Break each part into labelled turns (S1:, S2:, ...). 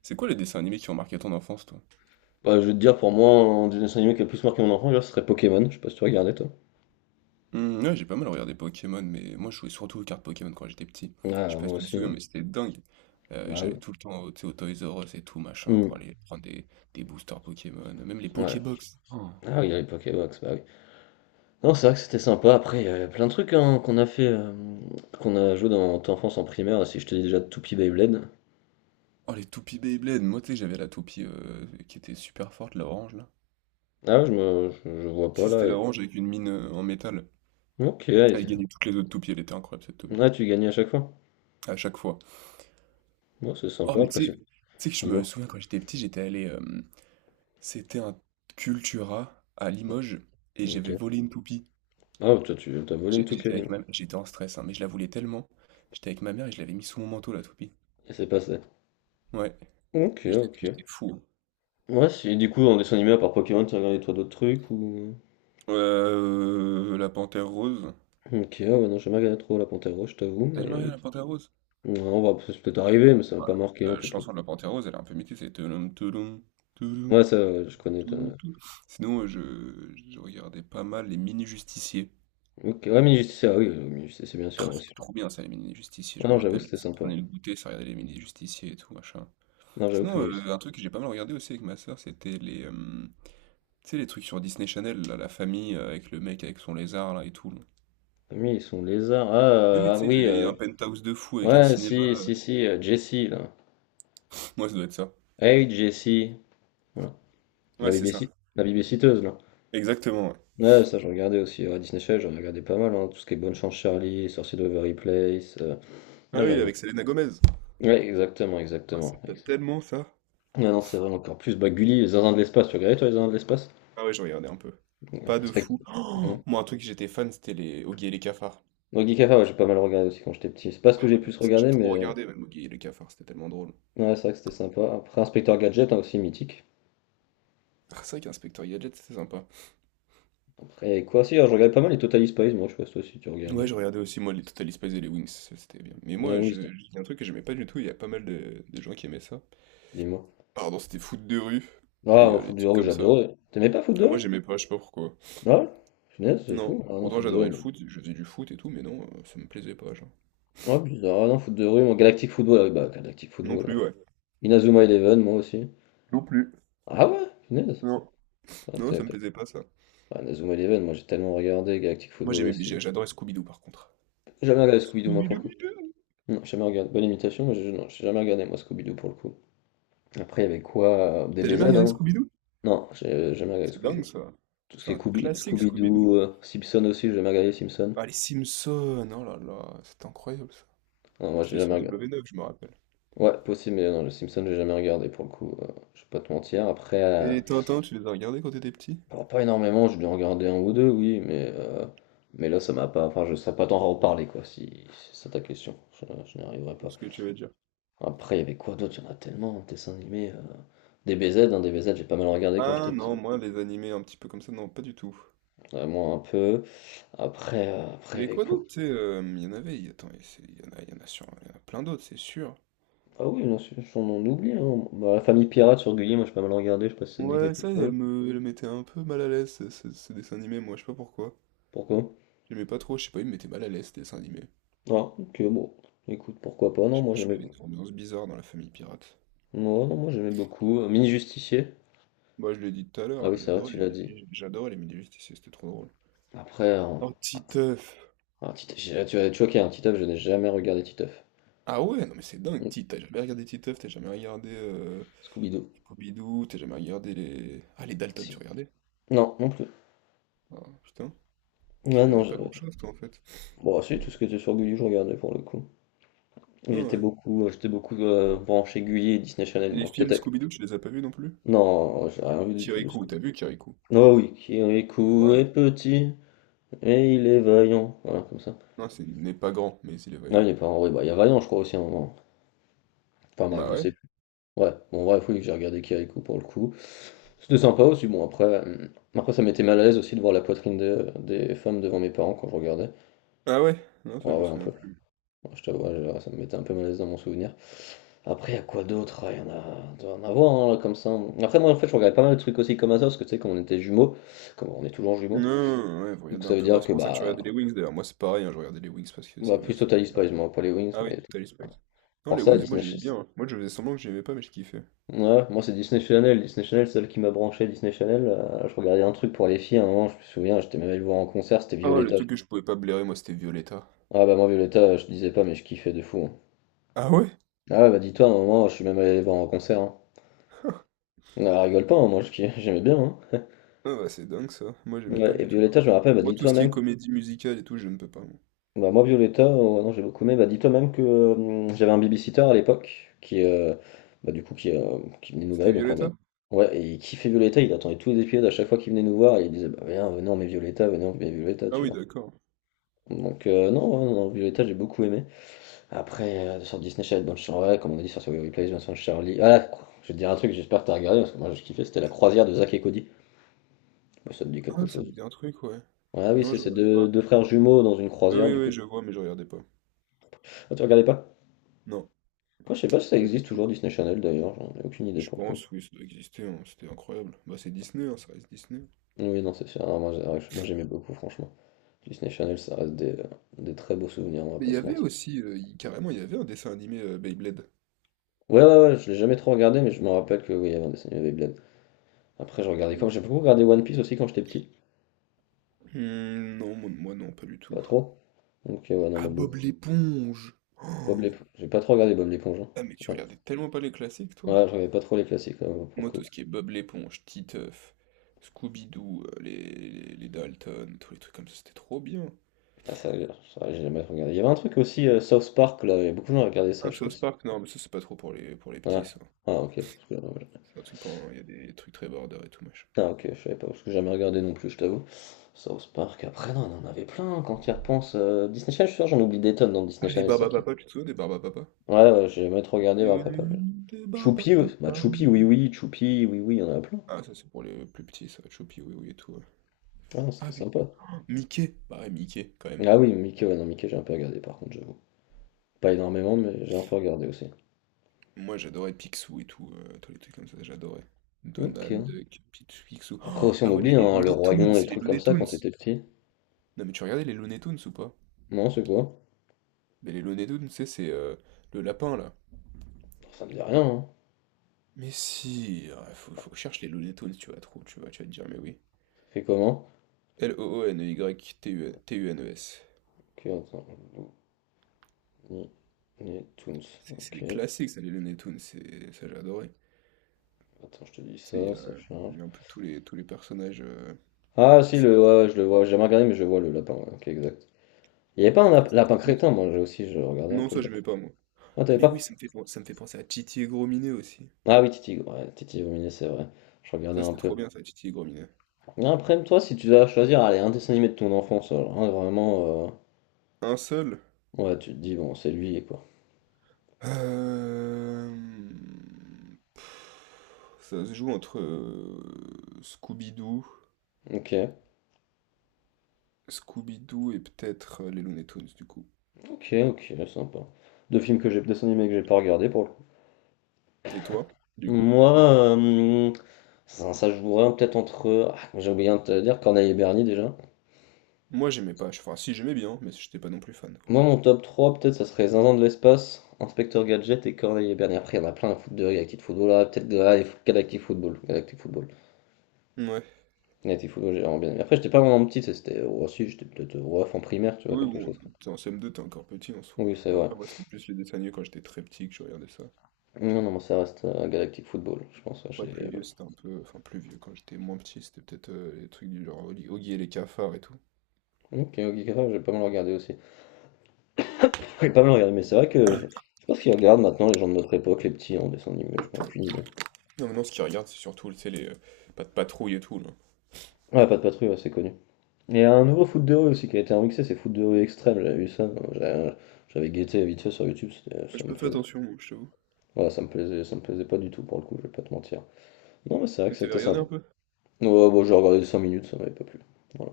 S1: C'est quoi les dessins animés qui ont marqué ton enfance, toi?
S2: Bah, je vais te dire, pour moi, un des dessins animés qui a le plus marqué mon enfant, déjà, ce serait Pokémon. Je sais pas si tu regardais, toi.
S1: Mmh, ouais, j'ai pas mal regardé Pokémon, mais moi je jouais surtout aux cartes Pokémon quand j'étais petit. Je sais
S2: Ah,
S1: pas
S2: moi
S1: si tu te
S2: aussi.
S1: souviens,
S2: Hein.
S1: mais c'était dingue.
S2: Ah,
S1: J'allais
S2: oui.
S1: tout le temps au, tu sais, au Toys R Us et tout, machin,
S2: Hmm.
S1: pour aller prendre des boosters Pokémon, même les
S2: Ouais.
S1: Pokébox. Oh,
S2: Ah oui, il y a les Pokébox, bah oui. Non, c'est vrai que c'était sympa. Après, il y a plein de trucs hein, qu'on a fait, qu'on a joué dans ton enfance en primaire. Si je te dis déjà Toupie Beyblade.
S1: oh, les toupies Beyblade. Moi, tu sais, j'avais la toupie qui était super forte, la orange, là.
S2: Ah, ouais, je vois pas
S1: Si,
S2: là.
S1: c'était la orange avec une mine en métal.
S2: Ok, ouais,
S1: Elle
S2: c'est-
S1: gagnait toutes les autres toupies, elle était incroyable, cette toupie.
S2: ah, tu gagnais à chaque fois.
S1: À chaque fois.
S2: Moi, c'est
S1: Oh,
S2: sympa,
S1: mais
S2: après, c'est-
S1: tu sais que je me
S2: dis-moi.
S1: souviens quand j'étais petit, j'étais allé, c'était un Cultura à Limoges et j'avais
S2: Ok.
S1: volé une toupie.
S2: Ah, toi, tu t'as volé une Toupie
S1: J'étais avec
S2: animée.
S1: ma... J'étais en stress, hein, mais je la voulais tellement. J'étais avec ma mère et je l'avais mis sous mon manteau, la toupie.
S2: Et c'est passé.
S1: Ouais,
S2: Ok,
S1: j'étais
S2: ok.
S1: j'étais fou.
S2: Ouais, si, du coup, en dessin animé, à part Pokémon, tu regardé toi d'autres trucs ou.
S1: Hein. La Panthère Rose.
S2: Ok, ah ouais, non, j'ai jamais regardé trop La Panthère Rose, je t'avoue,
S1: T'as
S2: mais
S1: jamais regardé la Panthère Rose?
S2: non, on va ça peut arriver, mais ça m'a pas marqué en
S1: La
S2: tout cas.
S1: chanson de la Panthère Rose, elle est un peu mythique, c'est Touloum, touloum, touloum,
S2: Ouais, ça, ouais, je connais.
S1: touloum,
S2: T'as-
S1: touloum. Sinon, je regardais pas mal les Mini-Justiciers.
S2: Ok, ouais, Mini Justice, ah oui, Mini Justice, c'est bien sûr,
S1: Ah,
S2: moi aussi.
S1: c'était trop bien ça, les Mini-Justiciers,
S2: Ah
S1: je me
S2: non, j'avoue,
S1: rappelle.
S2: c'était
S1: Ça
S2: sympa.
S1: prenait le goûter, ça regardait les Mini-Justiciers et tout, machin.
S2: Non, j'avoue que
S1: Sinon,
S2: Mini Justice.
S1: un truc que j'ai pas mal regardé aussi avec ma sœur, c'était les, tu sais, les trucs sur Disney Channel, là, la famille avec le mec avec son lézard là et tout. Là.
S2: Ah oui, ils sont lézards. Ah,
S1: Et oui,
S2: ah
S1: tu sais,
S2: oui,
S1: ils avaient un penthouse de fou avec un
S2: ouais,
S1: cinéma.
S2: si, si, si, Jessie, là.
S1: Moi, ça doit être ça.
S2: Hey, Jessie. Voilà. La
S1: Ouais, c'est ça.
S2: BBC, la bébé là.
S1: Exactement, ouais.
S2: Ouais, ça, je regardais aussi. À Disney Channel, j'en regardais pas mal, hein, tout ce qui est Bonne Chance Charlie, Sorcier de Waverly Place.
S1: Ah
S2: Non, j'en
S1: oui,
S2: ai
S1: avec Selena Gomez.
S2: ouais, exactement,
S1: Ah, ça
S2: exactement.
S1: me plaît tellement ça.
S2: Ah non, c'est vrai, encore plus. Bah, Gulli, les Zinzins de l'espace, tu regardais toi les Zinzins de l'espace?
S1: Ah ouais, je regardais un peu.
S2: Ouais,
S1: Pas de
S2: respect.
S1: fou.
S2: Ouais.
S1: Oh moi, un truc que j'étais fan, c'était les Oggy et les cafards.
S2: Non, Guy ouais, j'ai pas mal regardé aussi quand j'étais petit. C'est pas ce que
S1: Ah
S2: j'ai
S1: ouais, non,
S2: plus
S1: ça j'ai
S2: regardé,
S1: trop
S2: mais
S1: regardé même Oggy et les cafards, c'était tellement drôle.
S2: ouais, c'est vrai que c'était sympa. Après, Inspecteur Gadget, hein, aussi mythique.
S1: Ah, c'est vrai qu'Inspecteur Gadget, c'était sympa.
S2: Après, il y avait quoi? Si, alors, je regardais pas mal les Total Spies, moi, je sais pas si toi aussi tu
S1: Ouais,
S2: regardais.
S1: je regardais aussi, moi, les Total Spies et les Wings, ça, c'était bien. Mais
S2: Et
S1: moi,
S2: oui, c'est-
S1: je dis un truc que j'aimais pas du tout, il y a pas mal de gens qui aimaient ça.
S2: dis-moi.
S1: Pardon, c'était foot de rue,
S2: Ah,
S1: et
S2: moi, Foot
S1: les
S2: de
S1: trucs
S2: rue,
S1: comme ça, là.
S2: j'adorais. T'aimais pas Foot de
S1: Ah, moi,
S2: rue?
S1: j'aimais pas, je sais pas pourquoi.
S2: Ah, ouais? Punaise, c'est
S1: Non,
S2: fou. Ah non,
S1: pourtant,
S2: Foot de rue,
S1: j'adorais le
S2: moi.
S1: foot, je faisais du foot et tout, mais non, ça me plaisait pas, genre.
S2: Ah, bizarre. Ah non, Foot de rue, moi. Galactic Football, ah oui, bah, Galactic
S1: Non
S2: Football.
S1: plus,
S2: Hein.
S1: ouais.
S2: Inazuma Eleven, moi aussi.
S1: Non plus.
S2: Ah ouais? Punaise.
S1: Non.
S2: Putain,
S1: Non,
S2: t'avais
S1: ça me
S2: pas-
S1: plaisait pas, ça.
S2: Ah, Inazuma Eleven, moi j'ai tellement regardé, Galactic
S1: Moi,
S2: Football aussi.
S1: j'adorais Scooby-Doo, par contre.
S2: J'ai jamais regardé Scooby-Doo, moi pour
S1: Scooby-Doo,
S2: le coup.
S1: Bidou.
S2: Non, j'ai jamais regardé. Bonne imitation, mais j'ai non, j'ai jamais regardé, moi, Scooby-Doo pour le coup. Après, il y avait quoi?
S1: T'as
S2: DBZ,
S1: jamais regardé
S2: hein?
S1: Scooby-Doo?
S2: Non, j'ai jamais regardé
S1: C'est dingue,
S2: Scooby-Doo.
S1: ça.
S2: Tout ce qui
S1: C'est
S2: est
S1: un classique, Scooby-Doo.
S2: Scooby-Doo, Simpson aussi, j'ai jamais regardé Simpson.
S1: Ah, les Simpsons, oh là là, c'était incroyable, ça.
S2: Non, moi j'ai
S1: C'était
S2: jamais
S1: sur
S2: regardé.
S1: W9, je me rappelle.
S2: Ouais, possible, mais non, le Simpson, j'ai jamais regardé pour le coup. Je vais pas te mentir. Après,
S1: Et les Tintins, tu les as regardés quand t'étais petit?
S2: bon, pas énormément, j'ai dû en regarder un ou deux, oui, mais là, ça m'a pas. Enfin, je sais pas t'en reparler, quoi, si c'est ça ta question. Je n'y arriverai
S1: Je
S2: pas.
S1: ce que tu veux dire.
S2: Après, il y avait quoi d'autre? Il y en a tellement, dessins animés. DBZ, hein, DBZ, j'ai pas mal regardé quand
S1: Ah
S2: j'étais
S1: non,
S2: petit.
S1: moi, les animés un petit peu comme ça, non, pas du tout.
S2: Vraiment un peu. Après, euh,
S1: Il
S2: après, il
S1: y
S2: y
S1: avait
S2: avait
S1: quoi
S2: quoi?
S1: d'autre, tu sais, il y en avait, il- attends, il y c'est- il y en a, il y en a sur, il y en a plein d'autres, c'est sûr.
S2: Ah oui, non, c'est- on en oublie. Hein. Bah, la famille pirate sur Gulli, moi j'ai pas mal regardé, je sais pas si ça te dit
S1: Ouais,
S2: quelque
S1: ça,
S2: chose.
S1: elle mettait un peu mal à l'aise, ce dessin animé, moi, je sais pas pourquoi.
S2: Pourquoi?
S1: J'aimais pas trop, je sais pas, il me mettait mal à l'aise, ce dessin animé.
S2: Ah, ok, bon. Écoute, pourquoi pas?
S1: Je
S2: Non,
S1: sais
S2: moi
S1: pas, je
S2: j'aimais
S1: trouvais une ambiance bizarre dans la famille pirate.
S2: non, non, moi j'aimais beaucoup. Mini Justicier.
S1: Moi, je l'ai dit tout à
S2: Ah
S1: l'heure,
S2: oui, c'est vrai, tu l'as dit.
S1: J'adorais les mini-justiciers, c'était trop drôle.
S2: Après,
S1: Oh, Titeuf!
S2: ah, Tite- j'ai- tu as choqué, un Titeuf, je n'ai jamais regardé Titeuf.
S1: Ah ouais, non mais c'est dingue,
S2: Mm.
S1: T'as jamais regardé Titeuf, t'as jamais regardé
S2: Scooby-Doo.
S1: Pompidou, t'as jamais regardé les... Ah les Dalton, tu
S2: Si.
S1: regardais?
S2: Non, non plus.
S1: Ah putain, tu
S2: Ouais, non,
S1: regardais pas
S2: je-
S1: grand-chose toi en fait.
S2: Bon, si, tout ce qui était sur Gulli, je regardais pour le coup.
S1: Ah
S2: J'étais
S1: ouais.
S2: beaucoup, euh, j'étais beaucoup branché Gulli et Disney Channel,
S1: Les
S2: moi.
S1: films
S2: Peut-être.
S1: Scooby-Doo, tu les as pas vus non plus?
S2: Non, j'ai rien vu du tout de ce
S1: Kirikou,
S2: coup.
S1: t'as vu Kirikou?
S2: Oh oui, Kirikou
S1: Voilà.
S2: est petit et il est vaillant. Voilà, comme ça.
S1: Non, c'est n'est pas grand, mais il est
S2: Ah,
S1: vaillant.
S2: il est pas en vrai. Bah, il y a Vaillant, je crois aussi à un moment. Enfin, bref,
S1: Bah
S2: je
S1: ouais.
S2: sais plus. Ouais, bon, bref, oui, j'ai regardé Kirikou pour le coup. C'était sympa aussi. Bon, après ça m'était mal à l'aise aussi de voir la poitrine des femmes devant mes parents quand je regardais.
S1: Ah ouais? Non, ça
S2: Ouais,
S1: je me
S2: ouais, un
S1: souviens
S2: peu.
S1: plus.
S2: Moi, je t'avoue, je- ça me mettait un peu mal à l'aise dans mon souvenir. Après, il y a quoi d'autre? Hein, il y en a, il doit y en avoir hein, là, comme ça. Après, moi, en fait, je regardais pas mal de trucs aussi comme ça, parce que tu sais, comme on était jumeaux, comme on est toujours jumeaux,
S1: Non, ouais, vous
S2: donc
S1: regardez
S2: ça
S1: un
S2: veut
S1: peu, bah
S2: dire
S1: c'est
S2: que
S1: pour ça que tu
S2: bah,
S1: regardais les Wings d'ailleurs, moi c'est pareil, hein, je regardais les Wings parce que
S2: bah
S1: c'est
S2: plus
S1: ma soeur
S2: Total
S1: qui regardait.
S2: Spies, moi, pas les Wings,
S1: Ah oui,
S2: mais
S1: Tally Spice. Non,
S2: pour
S1: les
S2: ça,
S1: Wings, moi
S2: Disney
S1: j'aimais
S2: Channel.
S1: bien, hein. Moi je faisais semblant que j'aimais pas, mais je kiffais.
S2: Ouais, moi, c'est Disney Channel. Disney Channel, c'est celle qui m'a branché. Disney Channel, je regardais un truc pour les filles à un moment, je me souviens, j'étais même allé le voir en concert, c'était
S1: Oh, le
S2: Violetta.
S1: truc que je pouvais pas blairer, moi, c'était Violetta.
S2: Ah bah, moi, Violetta, je disais pas, mais je kiffais de fou. Hein.
S1: Ah ouais?
S2: Ah ouais, bah, dis-toi, à un moment, je suis même allé les voir en concert. Hein. Ah, rigole pas, hein, moi, je kiffais- j'aimais bien. Hein.
S1: Ah bah, c'est dingue ça. Moi, j'aimais
S2: Ouais
S1: pas
S2: et
S1: du tout.
S2: Violetta, je me rappelle, elle
S1: Moi,
S2: m'a
S1: tout ce qui est
S2: «Toi-même»
S1: comédie musicale et tout, je ne peux pas. Moi.
S2: bah, moi Violetta, non j'ai beaucoup aimé, elle m'a «Toi-même que, j'avais un babysitter à l'époque qui, bah, du coup qui, qui venait nous
S1: C'était
S2: garder donc on regarde».
S1: Violetta?
S2: Ouais et il kiffait Violetta, il attendait tous les épisodes à chaque fois qu'il venait nous voir et il disait: «Bah, viens, venez on met Violetta, venez on met Violetta»,
S1: Ah
S2: tu
S1: oui,
S2: vois?
S1: d'accord.
S2: Donc non, ouais, non, non, Violetta, j'ai beaucoup aimé. Après, sur Disney Channel, bonne chan ouais, comme on a dit sur Survivor Replays, Vincent Charlie ah! Je vais te dire un truc, j'espère que t'as regardé parce que moi j'ai kiffé, c'était La Croisière de Zach et Cody. Je si ça te dit quelque
S1: Ah, ça me
S2: chose?
S1: dit un truc, ouais.
S2: Ah oui,
S1: Non,
S2: c'est
S1: je
S2: ces
S1: regardais
S2: 2-
S1: pas.
S2: 2 frères jumeaux dans une
S1: Ah
S2: croisière
S1: oui,
S2: du coup.
S1: oui, je vois, mais je regardais pas.
S2: Ah, tu regardais pas?
S1: Non,
S2: Moi, je sais pas si ça
S1: pas du
S2: existe
S1: tout.
S2: toujours Disney Channel d'ailleurs, j'en ai aucune idée
S1: Je
S2: pour le coup.
S1: pense, oui, ça doit exister, hein. C'était incroyable. Bah, c'est Disney, hein, ça reste Disney.
S2: Oui, non, c'est sûr. Ah, moi, j'ai- moi, j'aimais beaucoup, franchement. Disney Channel, ça reste des très beaux souvenirs, on va
S1: Mais
S2: pas
S1: il y
S2: se
S1: avait
S2: mentir.
S1: aussi, carrément, il y avait un dessin animé Beyblade.
S2: Ouais, ouais, ouais, je l'ai jamais trop regardé, mais je me rappelle que oui, il y avait un dessin animé Beyblade. Après, je regardais quand j'ai beaucoup regardé One Piece aussi quand j'étais petit.
S1: Hmm, non, moi, non, pas du
S2: Pas
S1: tout.
S2: trop. Donc, ouais, non,
S1: Ah,
S2: moi,
S1: Bob
S2: beaucoup.
S1: l'éponge!
S2: Bob
S1: Oh,
S2: l'éponge. J'ai pas trop regardé Bob l'éponge. Hein.
S1: ah, mais tu
S2: Ouais.
S1: regardais tellement pas les classiques, toi.
S2: Ouais, je regardais pas trop les classiques, ouais, pour le
S1: Moi, tout
S2: coup.
S1: ce qui est Bob l'éponge, Titeuf, Scooby-Doo, les Dalton, tous les trucs comme ça, c'était trop bien.
S2: Ah, ça, j'ai jamais regardé. Il y avait un truc aussi, South Park, là, il y a beaucoup de gens qui regardaient ça,
S1: Ah,
S2: je sais pas
S1: South
S2: si.
S1: Park, non, mais ça, c'est pas trop pour les
S2: Ouais.
S1: petits, ça.
S2: Ah, ok. Parce que,
S1: C'est un truc pour... Il y a des trucs très border et tout, machin.
S2: ah ok, je savais pas, parce que j'ai jamais regardé non plus, je t'avoue. South Park, après, non, on en avait plein, hein, quand tu y repenses. Disney Channel, je suis sûr, j'en oublie des tonnes dans Disney
S1: Ah, les
S2: Channel, ça qui...
S1: Barbapapa, tu te souviens des Barbapapa?
S2: Ouais, ouais, j'ai jamais trop regardé, ouais, papa.
S1: Des
S2: Choupi, ouais. Bah
S1: Barbapapa.
S2: Choupi, oui, oui, il y en a plein.
S1: Ah, ça, c'est pour les plus petits, ça. Choupi, oui, oui, et tout. Ouais.
S2: Ah non,
S1: Ah,
S2: c'était sympa.
S1: putain, Mickey! Bah ouais, Mickey, quand même.
S2: Ah oui, Mickey, ouais, non, Mickey, j'ai un peu regardé, par contre, j'avoue. Pas énormément, mais j'ai un peu regardé aussi.
S1: Moi, j'adorais Picsou et tout, tous les trucs comme ça, j'adorais. Donald
S2: Ok.
S1: Duck, Picsou. Picsou.
S2: Après
S1: Oh,
S2: aussi, on
S1: ah ouais, mais
S2: oublie,
S1: les
S2: hein, le
S1: Looney
S2: Roi Lion,
S1: Tunes,
S2: les
S1: les
S2: trucs comme
S1: Looney
S2: ça, quand
S1: Tunes!
S2: t'étais petit.
S1: Non mais tu regardais les Looney Tunes ou pas?
S2: Non, c'est quoi?
S1: Mais les Looney Tunes, tu sais, c'est le lapin là.
S2: Ça me dit rien, hein.
S1: Mais si, ah,
S2: Bah,
S1: faut que je cherche les Looney Tunes, tu vas trouver, tu vas te dire, mais oui.
S2: ça fait comment?
S1: L-O-O-N-Y-T-U-N-E-S.
S2: Ok, attends. Looney Tunes.
S1: C'est des
S2: Ok,
S1: classiques ça, les Looney Tunes, ça j'ai adoré.
S2: attends, je te dis
S1: Tu sais,
S2: ça, ça
S1: il
S2: change.
S1: y a un peu tous les personnages.
S2: Ah si,
S1: C'est-
S2: le, ouais, ouais, je le vois, j'ai jamais regardé, mais je vois le lapin, ouais, ok, exact. Il n'y avait pas un
S1: ah, c'était
S2: lapin
S1: trop bien.
S2: crétin, moi j'ai aussi, je regardais un
S1: Non,
S2: peu le
S1: ça
S2: lapin.
S1: j'aimais pas moi.
S2: Ah,
S1: Ah
S2: t'avais
S1: mais oui,
S2: pas?
S1: ça me fait penser à Titi et Gros Minet aussi.
S2: Ah oui, Titi, ouais, Titi Vominé, c'est vrai. Je regardais
S1: Ça
S2: un
S1: c'était
S2: peu.
S1: trop bien ça, Titi et Gros Minet.
S2: Après, toi, si tu dois choisir, allez, un dessin animé de ton enfance, alors, hein, vraiment,
S1: Un seul?
S2: ouais, tu te dis, bon, c'est lui, quoi.
S1: Hem, ça se joue entre Scooby-Doo,
S2: Ok,
S1: Scooby-Doo et peut-être les Looney Tunes, du coup.
S2: ok, ok, sympa. Deux films que j'ai, dessin animé que j'ai pas regardé, pour le coup.
S1: Et toi, du coup?
S2: Moi, ça, ça jouerait peut-être entre... ah, j'ai oublié de te dire, Corneille et Bernie, déjà.
S1: Moi, j'aimais pas. Enfin, si, j'aimais bien, mais j'étais pas non plus fan, quoi.
S2: Moi, mon top 3 peut-être, ça serait Zinzin de l'espace, Inspecteur Gadget et Corneille et Bernie. Après, il y en a plein à foutre de Galactic Football. Là peut-être ah, et Galactic Football. Galactic Football.
S1: Ouais.
S2: Galactic Football, j'ai vraiment bien aimé. Après, j'étais pas vraiment petit, c'était oh, si, j'étais peut-être ref en primaire, tu vois,
S1: Oui,
S2: quelque
S1: bon,
S2: chose.
S1: t'es en CM2, t'es encore petit en soi.
S2: Oui, c'est
S1: Moi,
S2: vrai.
S1: après, moi, c'était plus les dessins animés quand j'étais très petit que je regardais ça.
S2: Non, non, mais ça reste Galactic Football, je pense. Ouais,
S1: Après, plus
S2: j'ai-
S1: vieux, c'était un peu... Enfin, plus vieux, quand j'étais moins petit, c'était peut-être les trucs du genre Oggy et les cafards et tout.
S2: ok, ok, grave, j'ai pas mal regardé aussi. J'ai pas mal regardé, mais c'est vrai que je sais pas ce qu'ils regardent maintenant, les gens de notre époque, les petits en dessin animé, je n'ai aucune idée.
S1: Non, maintenant, ce qu'ils regardent, c'est surtout, tu sais, les... pas de patrouille et tout, là.
S2: Ouais, pas de patrouille, ouais, c'est connu. Il y a un nouveau foot de rue aussi qui a été remixé, c'est Foot de rue extrême, j'avais vu ça, j'a- j'avais guetté vite fait sur YouTube, c'était- ça
S1: Je
S2: me
S1: peux faire
S2: plaisait.
S1: attention, moi, je t'avoue.
S2: Voilà, ça me plaisait pas du tout pour le coup, je vais pas te mentir. Non mais c'est vrai que
S1: T'avais
S2: c'était
S1: regardé
S2: sympa.
S1: un peu?
S2: Ouais, bon, j'ai regardé 5 minutes, ça m'avait pas plu. Voilà.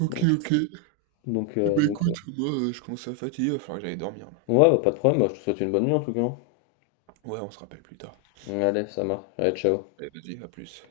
S1: Ok,
S2: Donc,
S1: ok.
S2: donc,
S1: Eh
S2: euh,
S1: ben
S2: donc, ouais,
S1: écoute, moi je commence à fatiguer, il va falloir que j'aille dormir. Là.
S2: ouais, bah, pas de problème, bah, je te souhaite une bonne nuit en tout cas. Hein.
S1: Ouais, on se rappelle plus tard.
S2: Allez, ça marche. Allez, ciao.
S1: Allez, vas-y, à plus.